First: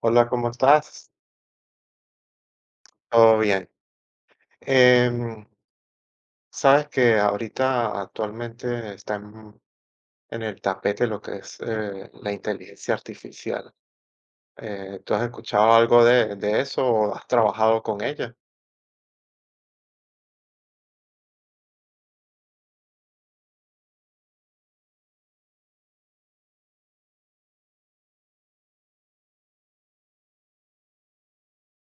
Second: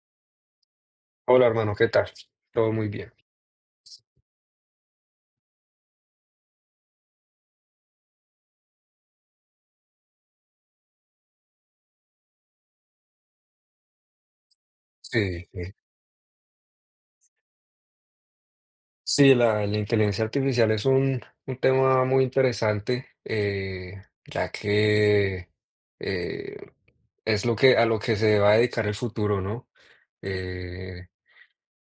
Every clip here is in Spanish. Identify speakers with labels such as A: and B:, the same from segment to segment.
A: Hola, ¿cómo estás?
B: Hola, hermano, ¿qué tal? Todo muy bien.
A: Todo bien. Em, sabes que ahorita actualmente está en el tapete lo que es la inteligencia artificial. ¿Tú has
B: Sí, sí.
A: escuchado algo de eso o has trabajado con ella?
B: Sí, la inteligencia artificial es un tema muy interesante, ya que eh, es lo que, a lo que se va a dedicar el futuro, ¿no? Eh,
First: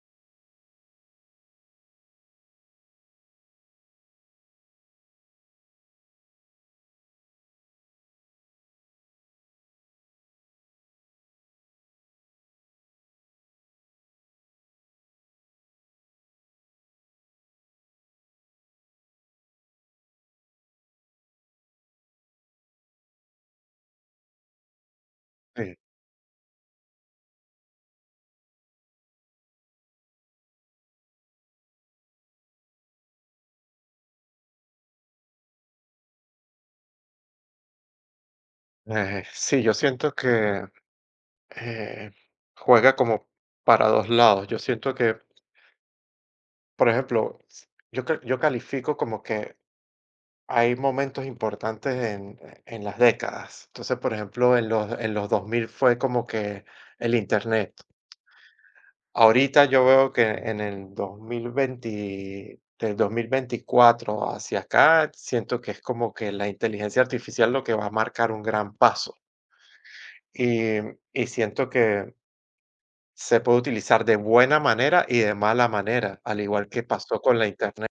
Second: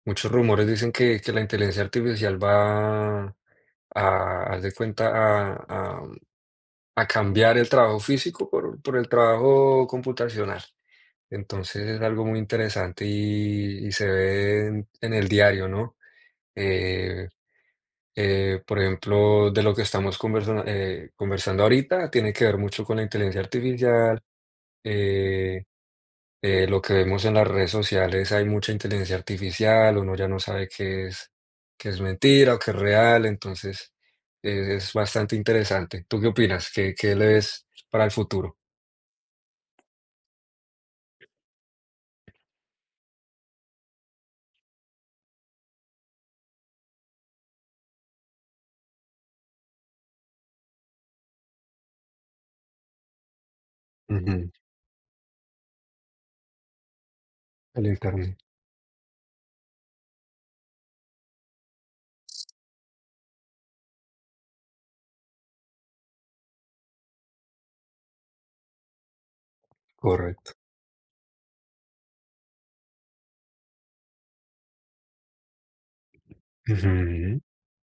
B: muchos rumores dicen que la inteligencia artificial va a, haz de cuenta, a cambiar el trabajo físico por el trabajo computacional. Entonces es algo muy interesante y se ve en el diario, ¿no? Eh, por ejemplo, de lo que estamos conversando ahorita, tiene que ver mucho con la inteligencia artificial. eh,
A: Sí.
B: lo que vemos en las redes sociales, hay mucha inteligencia artificial, uno ya no sabe qué es mentira o qué es real, entonces es bastante interesante. ¿Tú qué opinas? ¿Qué le ves para el futuro?
A: Sí, yo siento que eh, juega como para dos lados. Yo siento que, por ejemplo, yo califico como que hay momentos importantes en las décadas. Entonces, por
B: Ujú,
A: ejemplo, en los 2000 fue como que el Internet.
B: El Internet,
A: Ahorita yo veo que en el 2020, del 2024 hacia acá, siento que es como que la inteligencia artificial lo que va a marcar un gran paso.
B: correcto.
A: Y, y siento que se puede utilizar de buena manera y de mala manera, al igual que pasó con
B: Ujú.
A: la Internet.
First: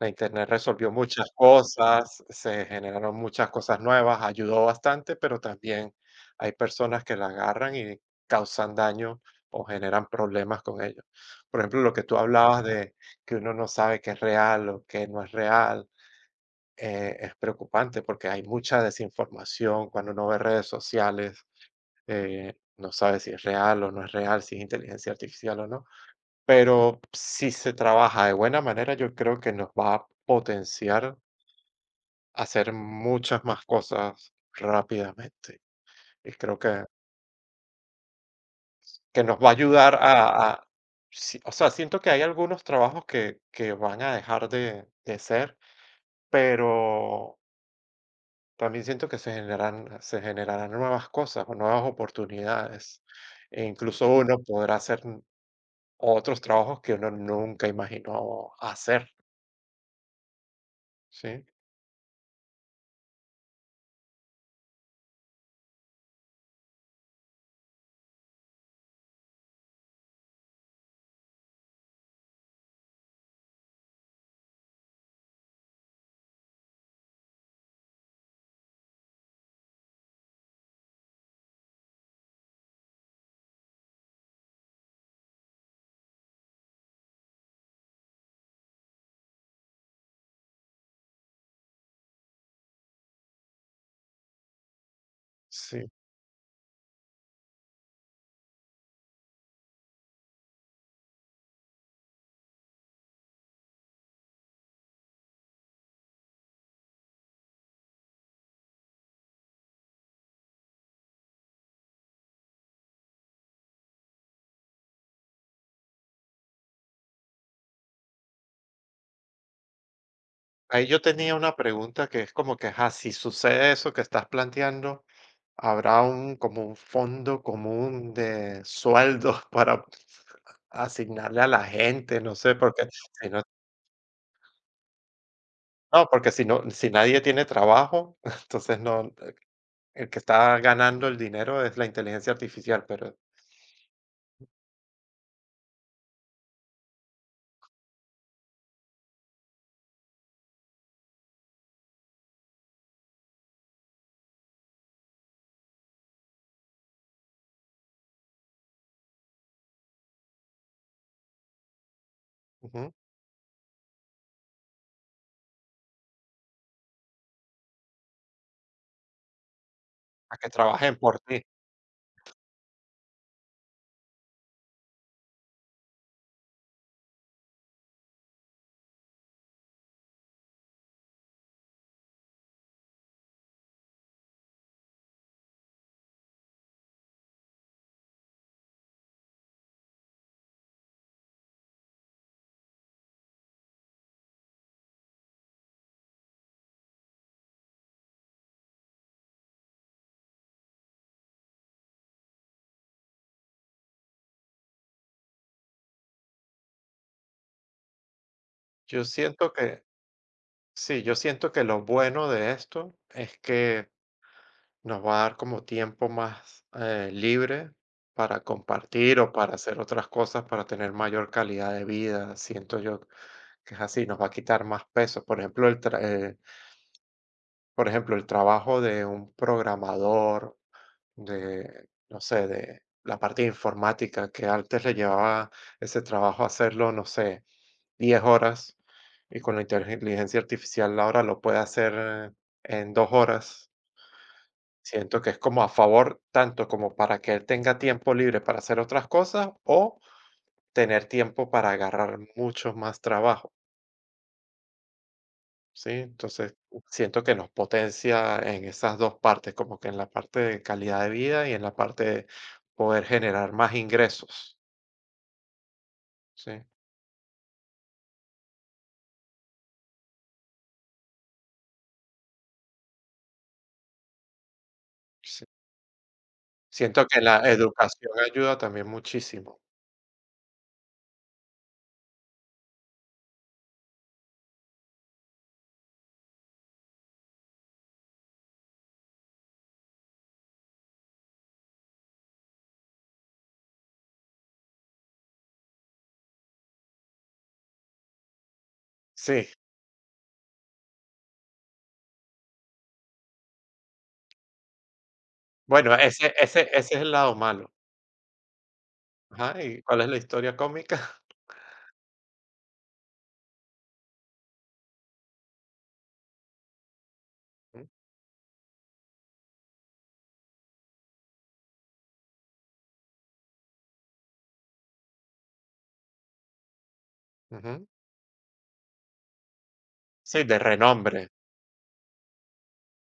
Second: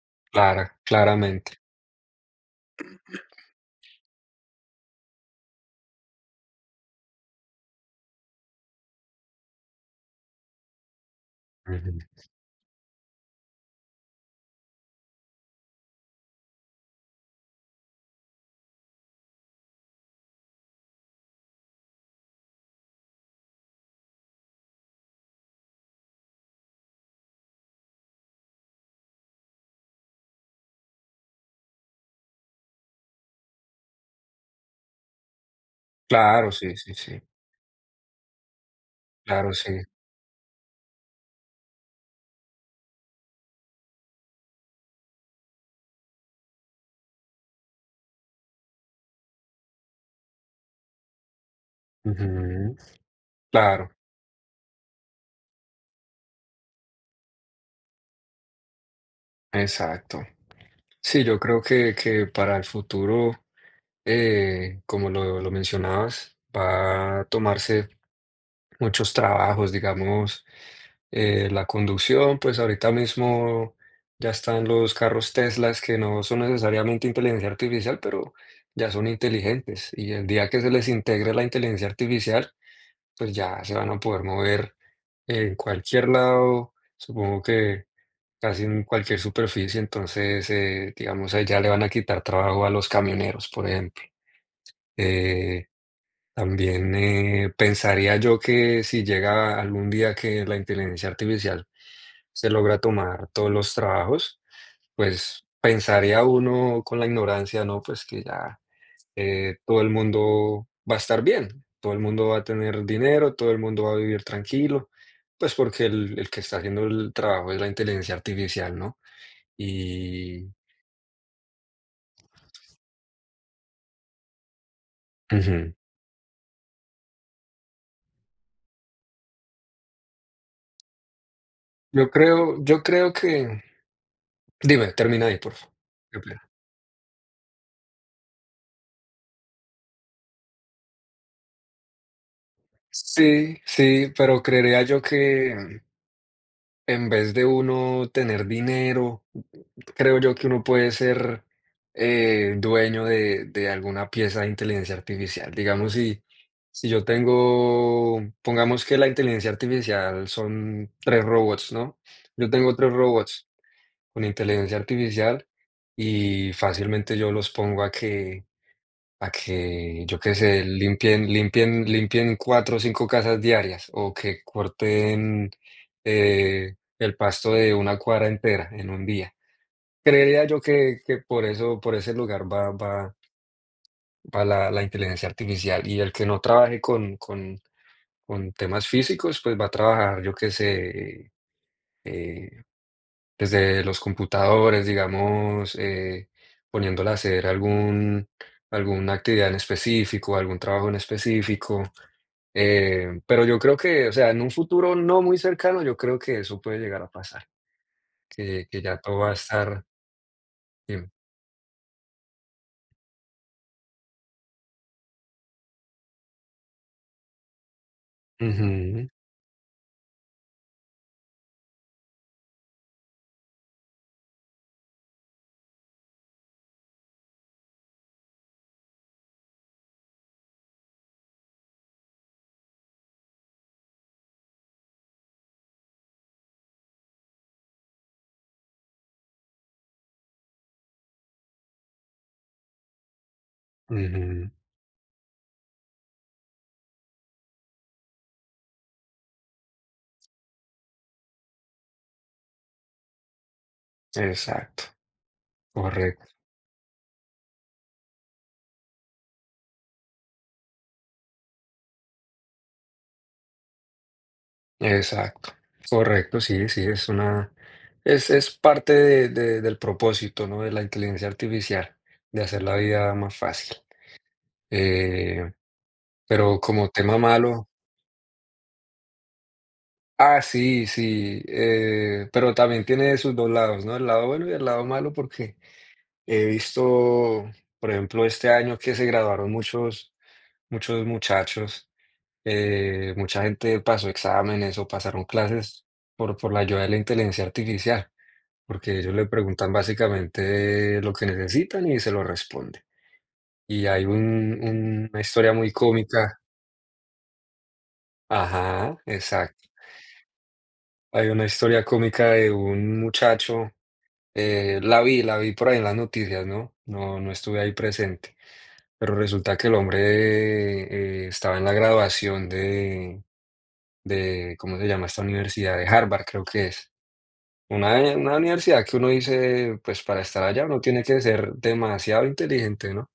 A: La Internet
B: Clara
A: resolvió muchas
B: claramente.
A: cosas, se generaron muchas cosas nuevas, ayudó bastante, pero también hay personas que la agarran y causan daño o generan problemas con ello. Por ejemplo, lo que
B: Ujú.
A: tú hablabas de que uno no sabe qué es real o qué no es real, es preocupante porque hay mucha desinformación cuando uno ve redes sociales, no sabe si es real o no es real, si es inteligencia artificial o no. Pero si se trabaja de buena manera, yo creo que nos va a potenciar hacer muchas más cosas rápidamente. Y
B: Claro,
A: creo
B: sí,
A: que,
B: sí, sí.
A: nos va
B: Claro,
A: a
B: sí.
A: ayudar sí, o sea, siento que hay algunos trabajos que van a dejar de ser, pero también siento que se generarán nuevas cosas o nuevas
B: Ujú.
A: oportunidades. E
B: Claro,
A: incluso uno podrá hacer otros trabajos que uno nunca imaginó hacer,
B: exacto. Sí, yo
A: ¿sí?
B: creo que para el futuro, como lo mencionabas, va a tomarse muchos trabajos, digamos, la conducción, pues, ahorita mismo ya están los carros Teslas que no son necesariamente inteligencia artificial, pero ya son inteligentes, y el día que se les integre la inteligencia artificial, pues ya se van a poder mover en cualquier lado, supongo que casi en cualquier superficie, entonces, digamos, ahí ya le van a quitar trabajo a los camioneros, por ejemplo. Eh,
A: Sí.
B: También pensaría yo que si llega algún día que la inteligencia artificial se logra tomar todos los trabajos, pues pensaría uno con la ignorancia, ¿no? Pues que ya todo el mundo va a estar bien, todo el mundo va a tener dinero, todo el mundo va a vivir tranquilo, pues porque el que está haciendo el trabajo es la inteligencia artificial, ¿no? Y
A: Ahí yo tenía una pregunta que es como que, ajá, si sucede eso que estás planteando,
B: ujú.
A: habrá un como un fondo común de sueldos para asignarle a la
B: Yo
A: gente, no sé,
B: creo, yo
A: porque
B: creo
A: si no
B: que, dime, termina ahí, por favor.
A: no,
B: Qué
A: porque
B: pena.
A: si no, si nadie tiene trabajo, entonces no, el que está ganando el dinero es la inteligencia artificial, pero
B: Sí, sí, pero creería yo que en vez de uno tener dinero creo yo que uno puede ser dueño de alguna pieza de inteligencia artificial. Digamos, si yo tengo, pongamos que la inteligencia artificial son tres robots, ¿no? Yo tengo tres
A: ujú,
B: robots con inteligencia artificial y fácilmente yo los pongo a que, yo qué
A: a que
B: sé,
A: trabajen por
B: limpien,
A: ti.
B: limpien, limpien cuatro o cinco casas diarias o que corten el pasto de una cuadra entera en un día. Creería yo que por eso por ese lugar va la inteligencia artificial, y el que no trabaje con temas físicos, pues, va a trabajar, yo qué sé, eh, desde los computadores, digamos, poniéndola a hacer algún alguna actividad en específico, algún trabajo en específico, pero yo creo que, o sea, en un futuro no muy cercano, yo creo que eso puede llegar a pasar, que ya
A: Yo
B: todo va a
A: siento que
B: estar
A: Sí,
B: bien.
A: yo siento que lo bueno de esto es que nos va a dar como tiempo más libre para
B: Ujú,
A: compartir o para hacer otras cosas, para tener mayor calidad de vida. Siento yo que es así, nos va a quitar más peso. Por ejemplo, el trabajo de un programador, de, no sé, de la parte informática, que antes le llevaba ese trabajo a hacerlo, no sé, 10 horas y con la inteligencia artificial ahora lo puede hacer en 2 horas.
B: ujú,
A: Siento que es como a favor, tanto como para que él tenga tiempo libre para hacer otras cosas o tener tiempo para agarrar mucho más trabajo,
B: exacto.
A: ¿sí?
B: Correcto,
A: Entonces, siento que nos potencia en esas 2 partes, como que en la parte de calidad de vida y en la parte de poder generar más ingresos,
B: exacto, correcto,
A: ¿sí?
B: sí, sí, es parte del propósito, ¿no? De la inteligencia artificial, de hacer la vida más fácil.
A: Sí.
B: Eh, pero como
A: Siento
B: tema
A: que la
B: malo,
A: educación ayuda también muchísimo.
B: ah, sí, sí, pero también tiene sus dos lados, ¿no? El lado bueno y el lado malo, porque he visto, por ejemplo, este año que se graduaron muchos muchachos, mucha gente pasó exámenes o pasaron clases por la ayuda de la inteligencia artificial. Porque ellos le
A: Sí.
B: preguntan básicamente lo que necesitan y se lo responde. Y hay un una historia muy
A: Bueno, ese
B: cómica.
A: ese ese es el lado malo.
B: Ajá,
A: Ajá,
B: exacto.
A: ¿y cuál es la historia cómica?
B: Hay una historia cómica de un muchacho, la vi por ahí en las noticias, ¿no? No estuve ahí
A: Ujú.
B: presente, pero resulta que el hombre, estaba en la graduación de, ¿cómo se llama esta universidad? De Harvard, creo que es. Una universidad que uno dice, pues, para
A: Sí,
B: estar
A: de
B: allá uno tiene que
A: renombre.
B: ser demasiado inteligente, ¿no?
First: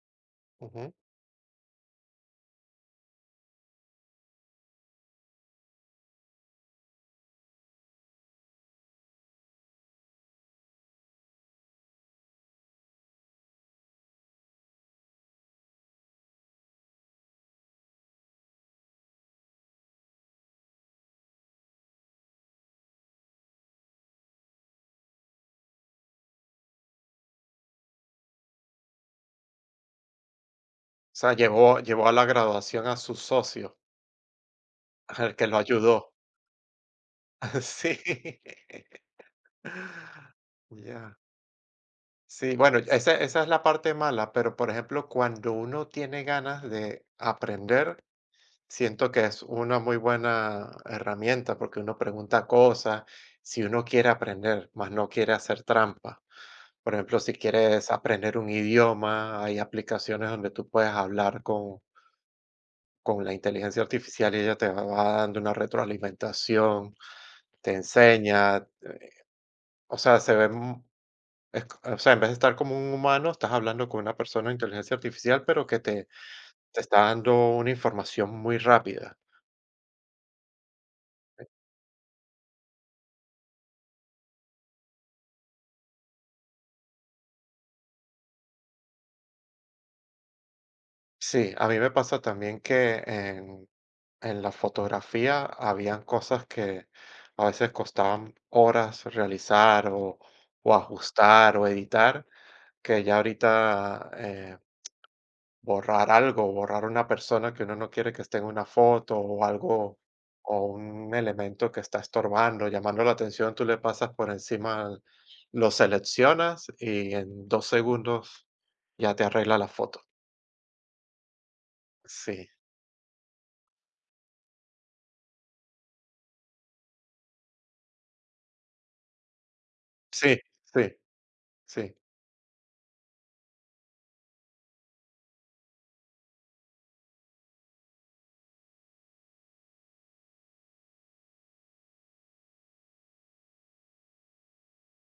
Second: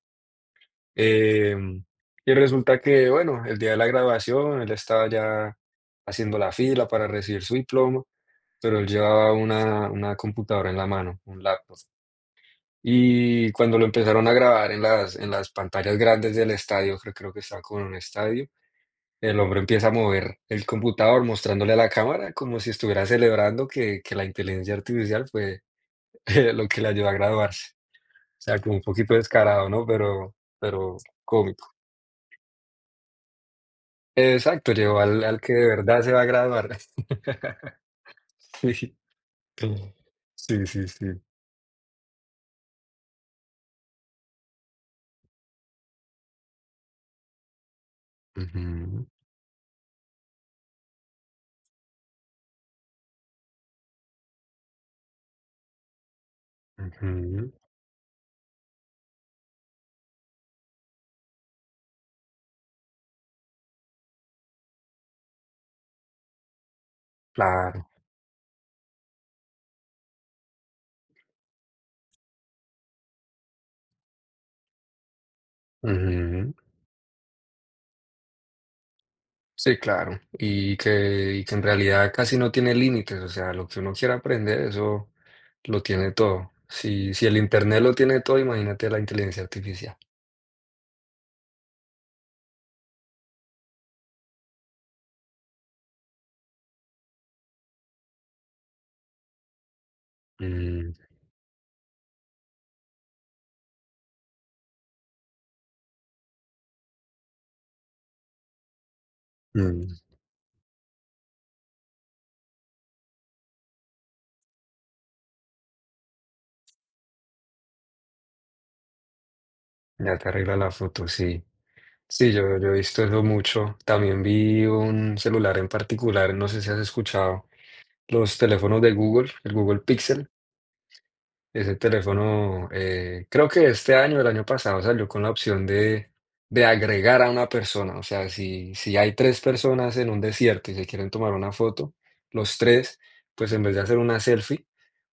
A: Ujú.
B: Em, y resulta que, bueno, el día de la graduación, él estaba ya haciendo la fila para recibir su diploma, pero él llevaba una computadora en la mano, un laptop. Y cuando lo empezaron a grabar en las pantallas grandes del estadio, creo que estaba con un estadio, el hombre empieza a mover el computador mostrándole a la cámara como si estuviera celebrando que la inteligencia artificial fue lo que le ayudó a graduarse. O sea, como un poquito descarado, ¿no? Pero
A: O sea,
B: cómico.
A: llevó a la graduación a su socio,
B: Exacto, llegó al
A: al
B: al
A: que
B: que
A: lo
B: de verdad se
A: ayudó.
B: va a graduar.
A: Sí.
B: Sí. Claro. Sí, sí, sí.
A: Ya. Sí, bueno, esa es la parte mala, pero, por ejemplo, cuando uno tiene ganas de aprender
B: Ujú,
A: siento que es una muy buena herramienta porque uno pregunta cosas si uno quiere aprender, más no quiere hacer trampa. Por ejemplo, si
B: ujú,
A: quieres aprender un idioma, hay aplicaciones donde tú puedes hablar con la inteligencia artificial y ella te va dando una retroalimentación, te
B: claro,
A: enseña. O sea, se ve, o sea, en vez de estar como un humano, estás hablando con una persona de inteligencia artificial, pero que te,
B: ujú.
A: te está dando una información muy rápida.
B: Sí, claro. Y que en realidad casi no tiene límites, o sea, lo que uno quiera aprender, eso lo tiene todo. Si el Internet lo tiene todo, imagínate la inteligencia artificial.
A: Sí, a mí me pasa también que en la fotografía habían cosas que a veces costaban horas realizar o
B: Mm,
A: ajustar o editar, que ya ahorita borrar algo, borrar una persona que uno no quiere que esté en una foto o
B: mm,
A: algo o un elemento que está estorbando, llamando la atención, tú le pasas por encima, lo seleccionas y en 2 segundos ya te arregla la foto.
B: ya te arregla la foto, sí. Sí, yo
A: Sí,
B: yo he visto eso mucho. También vi un celular en particular, no sé si has escuchado. Los teléfonos de Google, el Google Pixel,
A: sí, sí.
B: ese
A: Sí,
B: teléfono, creo que este año, el año pasado, salió con la opción de agregar a una persona. O sea, si, si hay tres personas en un desierto y se quieren tomar una foto, los tres, pues en vez de hacer una selfie,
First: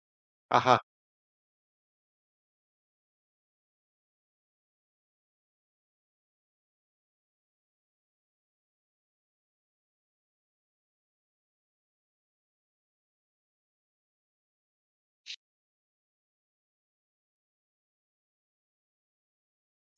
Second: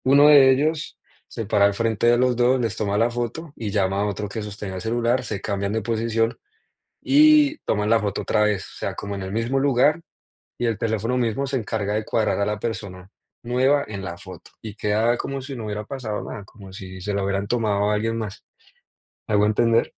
B: uno de
A: ajá,
B: ellos se para al frente de los dos, les toma la foto y llama a otro que sostenga el celular, se cambian de posición y toman la foto otra vez. O sea, como en el mismo lugar, y el teléfono mismo se encarga de cuadrar a la persona nueva en la foto y queda como si no hubiera pasado nada, como si se la hubieran tomado a alguien más. ¿Me hago entender?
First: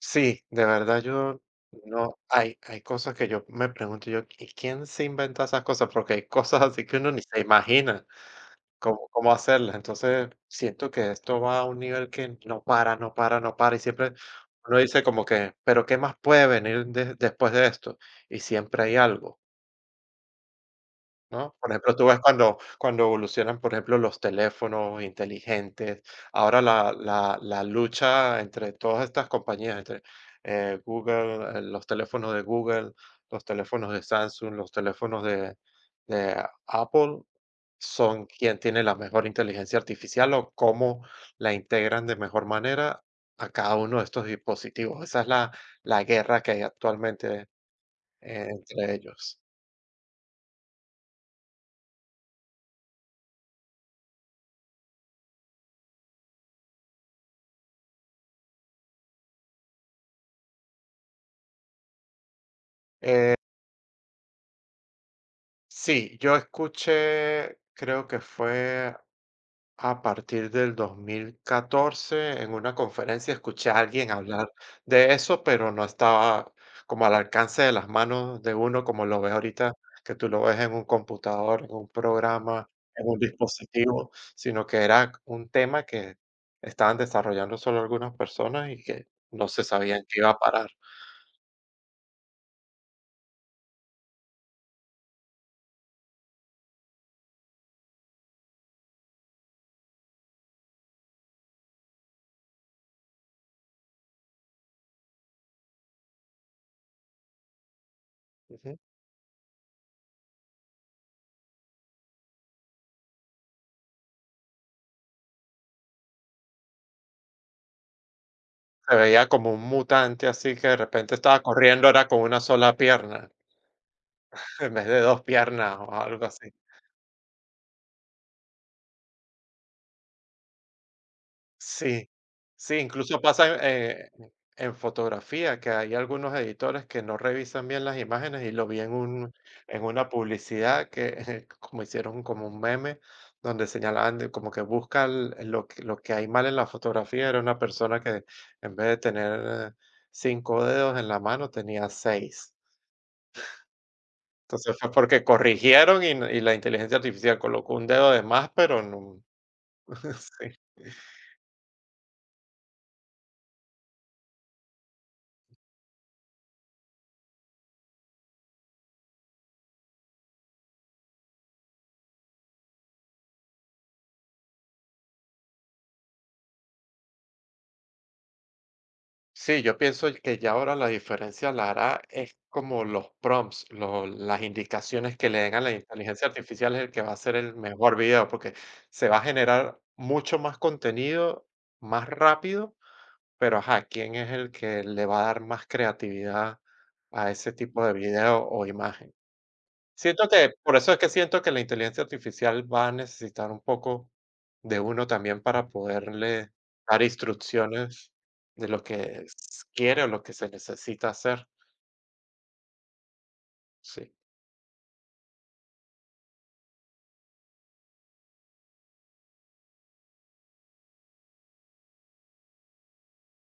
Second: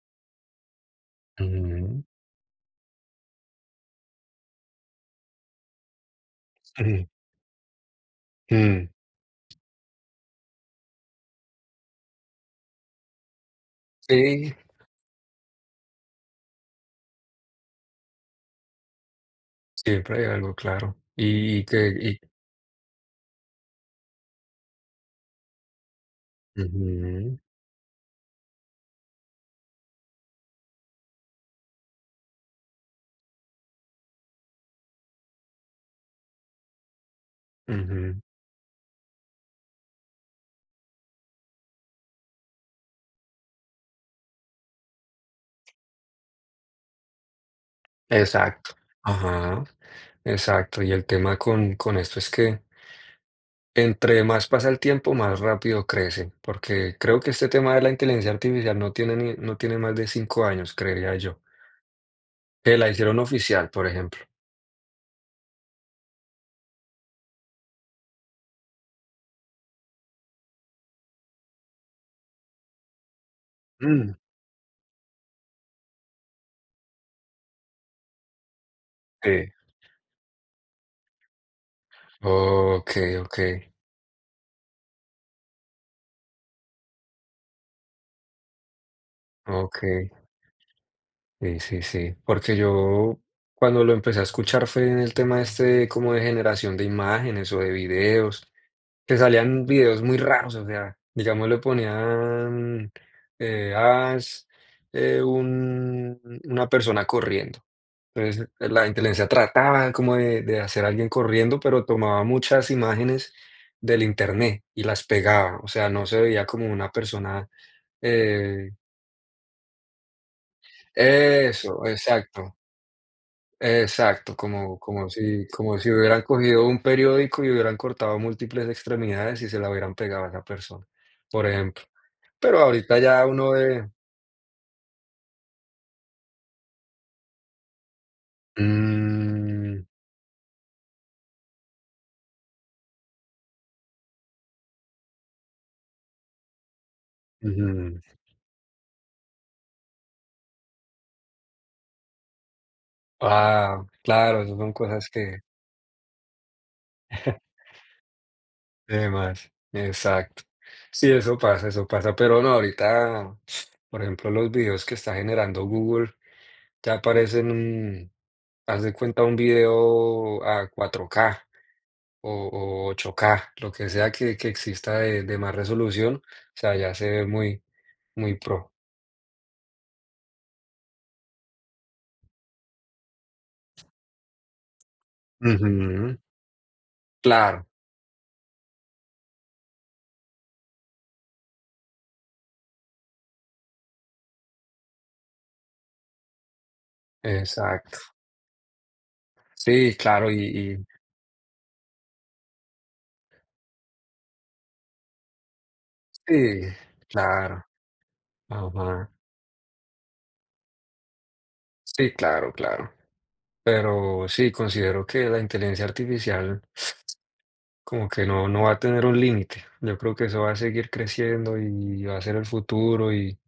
A: sí, de verdad yo
B: Ujú,
A: no, hay cosas que yo me pregunto yo, ¿y quién se inventa esas cosas? Porque hay cosas así que
B: ujú,
A: uno ni se imagina
B: mm.
A: cómo hacerlas. Entonces siento que esto va a un nivel que no para, no para, no para. Y siempre
B: Sí,
A: uno dice como que, pero ¿qué más puede venir después de esto? Y siempre hay algo.
B: siempre hay algo, claro.
A: ¿No?
B: Y
A: Por
B: que
A: ejemplo, tú
B: y
A: ves cuando evolucionan, por ejemplo, los teléfonos inteligentes, ahora la,
B: ujú,
A: la, la lucha entre todas estas compañías, entre los teléfonos de Google, los teléfonos de Samsung, los teléfonos de Apple,
B: ujú,
A: son quien tiene la mejor inteligencia artificial o cómo la integran de mejor manera a cada uno de estos dispositivos. Esa es la guerra que hay actualmente
B: exacto.
A: entre ellos.
B: Ajá, exacto. Y el tema con esto es que entre más pasa el tiempo, más rápido crece, porque creo que este tema de la inteligencia artificial no tiene más de 5 años, creería yo. Que la hicieron oficial, por ejemplo.
A: Sí, yo escuché, creo que fue a partir del 2014 en una conferencia escuché a alguien
B: Mm,
A: hablar de eso, pero no estaba como al alcance de las manos de uno, como lo ves
B: okey.
A: ahorita, que tú lo ves en un computador, en un programa, en
B: Okey,
A: un
B: okey,
A: dispositivo, sino que era un tema que estaban desarrollando solo algunas personas y que no se sabían
B: okey.
A: que iba a parar.
B: Sí, sí, sí. Porque yo cuando lo empecé a escuchar fue en el tema este de como de generación de imágenes o de videos, que salían videos muy raros, o sea, digamos, le ponían, eh, haz, un una persona corriendo. Entonces,
A: Ujú.
B: la inteligencia trataba como de hacer a alguien corriendo, pero tomaba muchas imágenes del internet y las pegaba. O sea, no se veía como una persona. eh,
A: Se veía como un mutante así que de repente estaba
B: Eso,
A: corriendo, era con una
B: exacto,
A: sola pierna.
B: exacto.
A: En
B: Como,
A: vez de
B: como
A: 2
B: si,
A: piernas
B: como si
A: o
B: hubieran
A: algo así.
B: cogido un periódico y hubieran cortado múltiples extremidades y se la hubieran pegado a esa persona, por ejemplo.
A: Sí,
B: Pero
A: sí,
B: ahorita
A: incluso
B: ya uno
A: pasa,
B: ve.
A: en fotografía, que hay algunos editores que no revisan bien las imágenes, y lo vi en
B: Mm,
A: una publicidad que como hicieron como un meme, donde señalaban de como que busca l lo que hay mal en la fotografía, era una
B: ujú.
A: persona que en vez de tener eh, 5 dedos en la mano, tenía seis.
B: Ah, claro, esas son
A: Entonces, fue
B: cosas
A: porque
B: que.
A: corrigieron y la inteligencia artificial colocó un dedo de más, pero
B: De
A: no.
B: más, exacto. Sí, eso pasa, pero no, ahorita, por ejemplo, los videos que está generando Google ya parecen, haz de cuenta, un video a 4K o, o 8K lo que sea que exista de más resolución, o sea, ya se ve muy, muy pro.
A: Sí, yo pienso que ya ahora la diferencia la hará es como los prompts, las indicaciones que le den a la
B: Ujú,
A: inteligencia artificial es el que va a ser el
B: claro,
A: mejor video, porque se va a generar mucho más contenido, más rápido, pero ajá, ¿quién es el que le va a dar más creatividad a ese tipo de
B: exacto.
A: video o imagen?
B: Sí,
A: Siento
B: claro,
A: que por eso es que siento que la inteligencia artificial va a necesitar un poco de uno también para poderle
B: sí,
A: dar
B: claro.
A: instrucciones de lo que
B: Ajá.
A: quiere o lo que se necesita hacer.
B: Sí, claro, claro.
A: Sí,
B: Pero sí, considero que la inteligencia artificial como que no, no va a tener un límite. Yo creo que eso va a seguir creciendo y va a ser el futuro y,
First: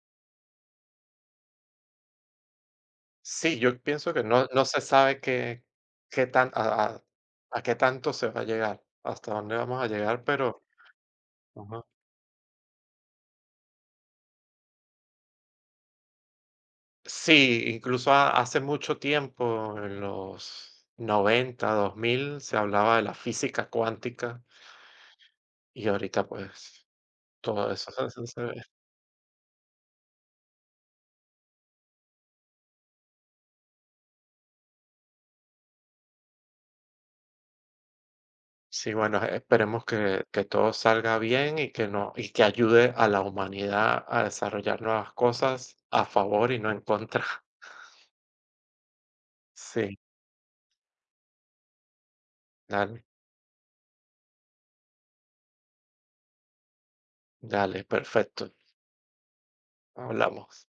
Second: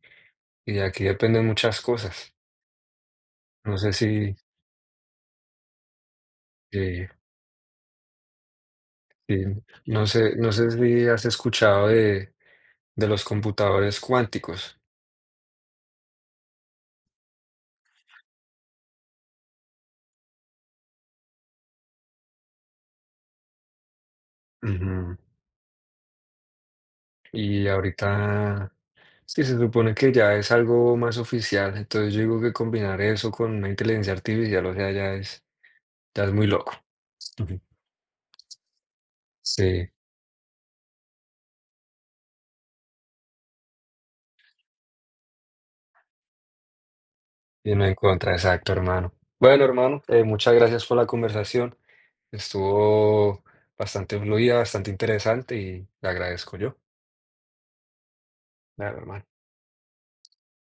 B: y de aquí dependen muchas cosas.
A: sí,
B: No
A: yo
B: sé si,
A: pienso que no, no se sabe qué, qué tan,
B: eh,
A: a qué tanto se va a llegar, hasta
B: si-
A: dónde vamos a
B: no
A: llegar,
B: sé, no
A: pero
B: sé si has
A: ajá.
B: escuchado de los computadores cuánticos.
A: Sí, incluso hace mucho tiempo, en los 90 2000 se hablaba de la física cuántica
B: Ujú.
A: y ahorita pues
B: Y
A: todo eso se.
B: ahorita sí se supone que ya es algo más oficial. Entonces yo digo que combinar eso con una inteligencia artificial, o sea, ya es muy loco. Ujú.
A: Sí, bueno, esperemos
B: Sí.
A: que todo salga bien y que no y que ayude a la humanidad a desarrollar nuevas cosas a favor y no en contra.
B: Y no en contra, exacto, hermano. Bueno,
A: Sí,
B: hermano, muchas gracias por la conversación.
A: dale,
B: Estuvo bastante fluida, bastante interesante y le agradezco yo.
A: dale, perfecto.
B: Claro, hermano.
A: Hablamos.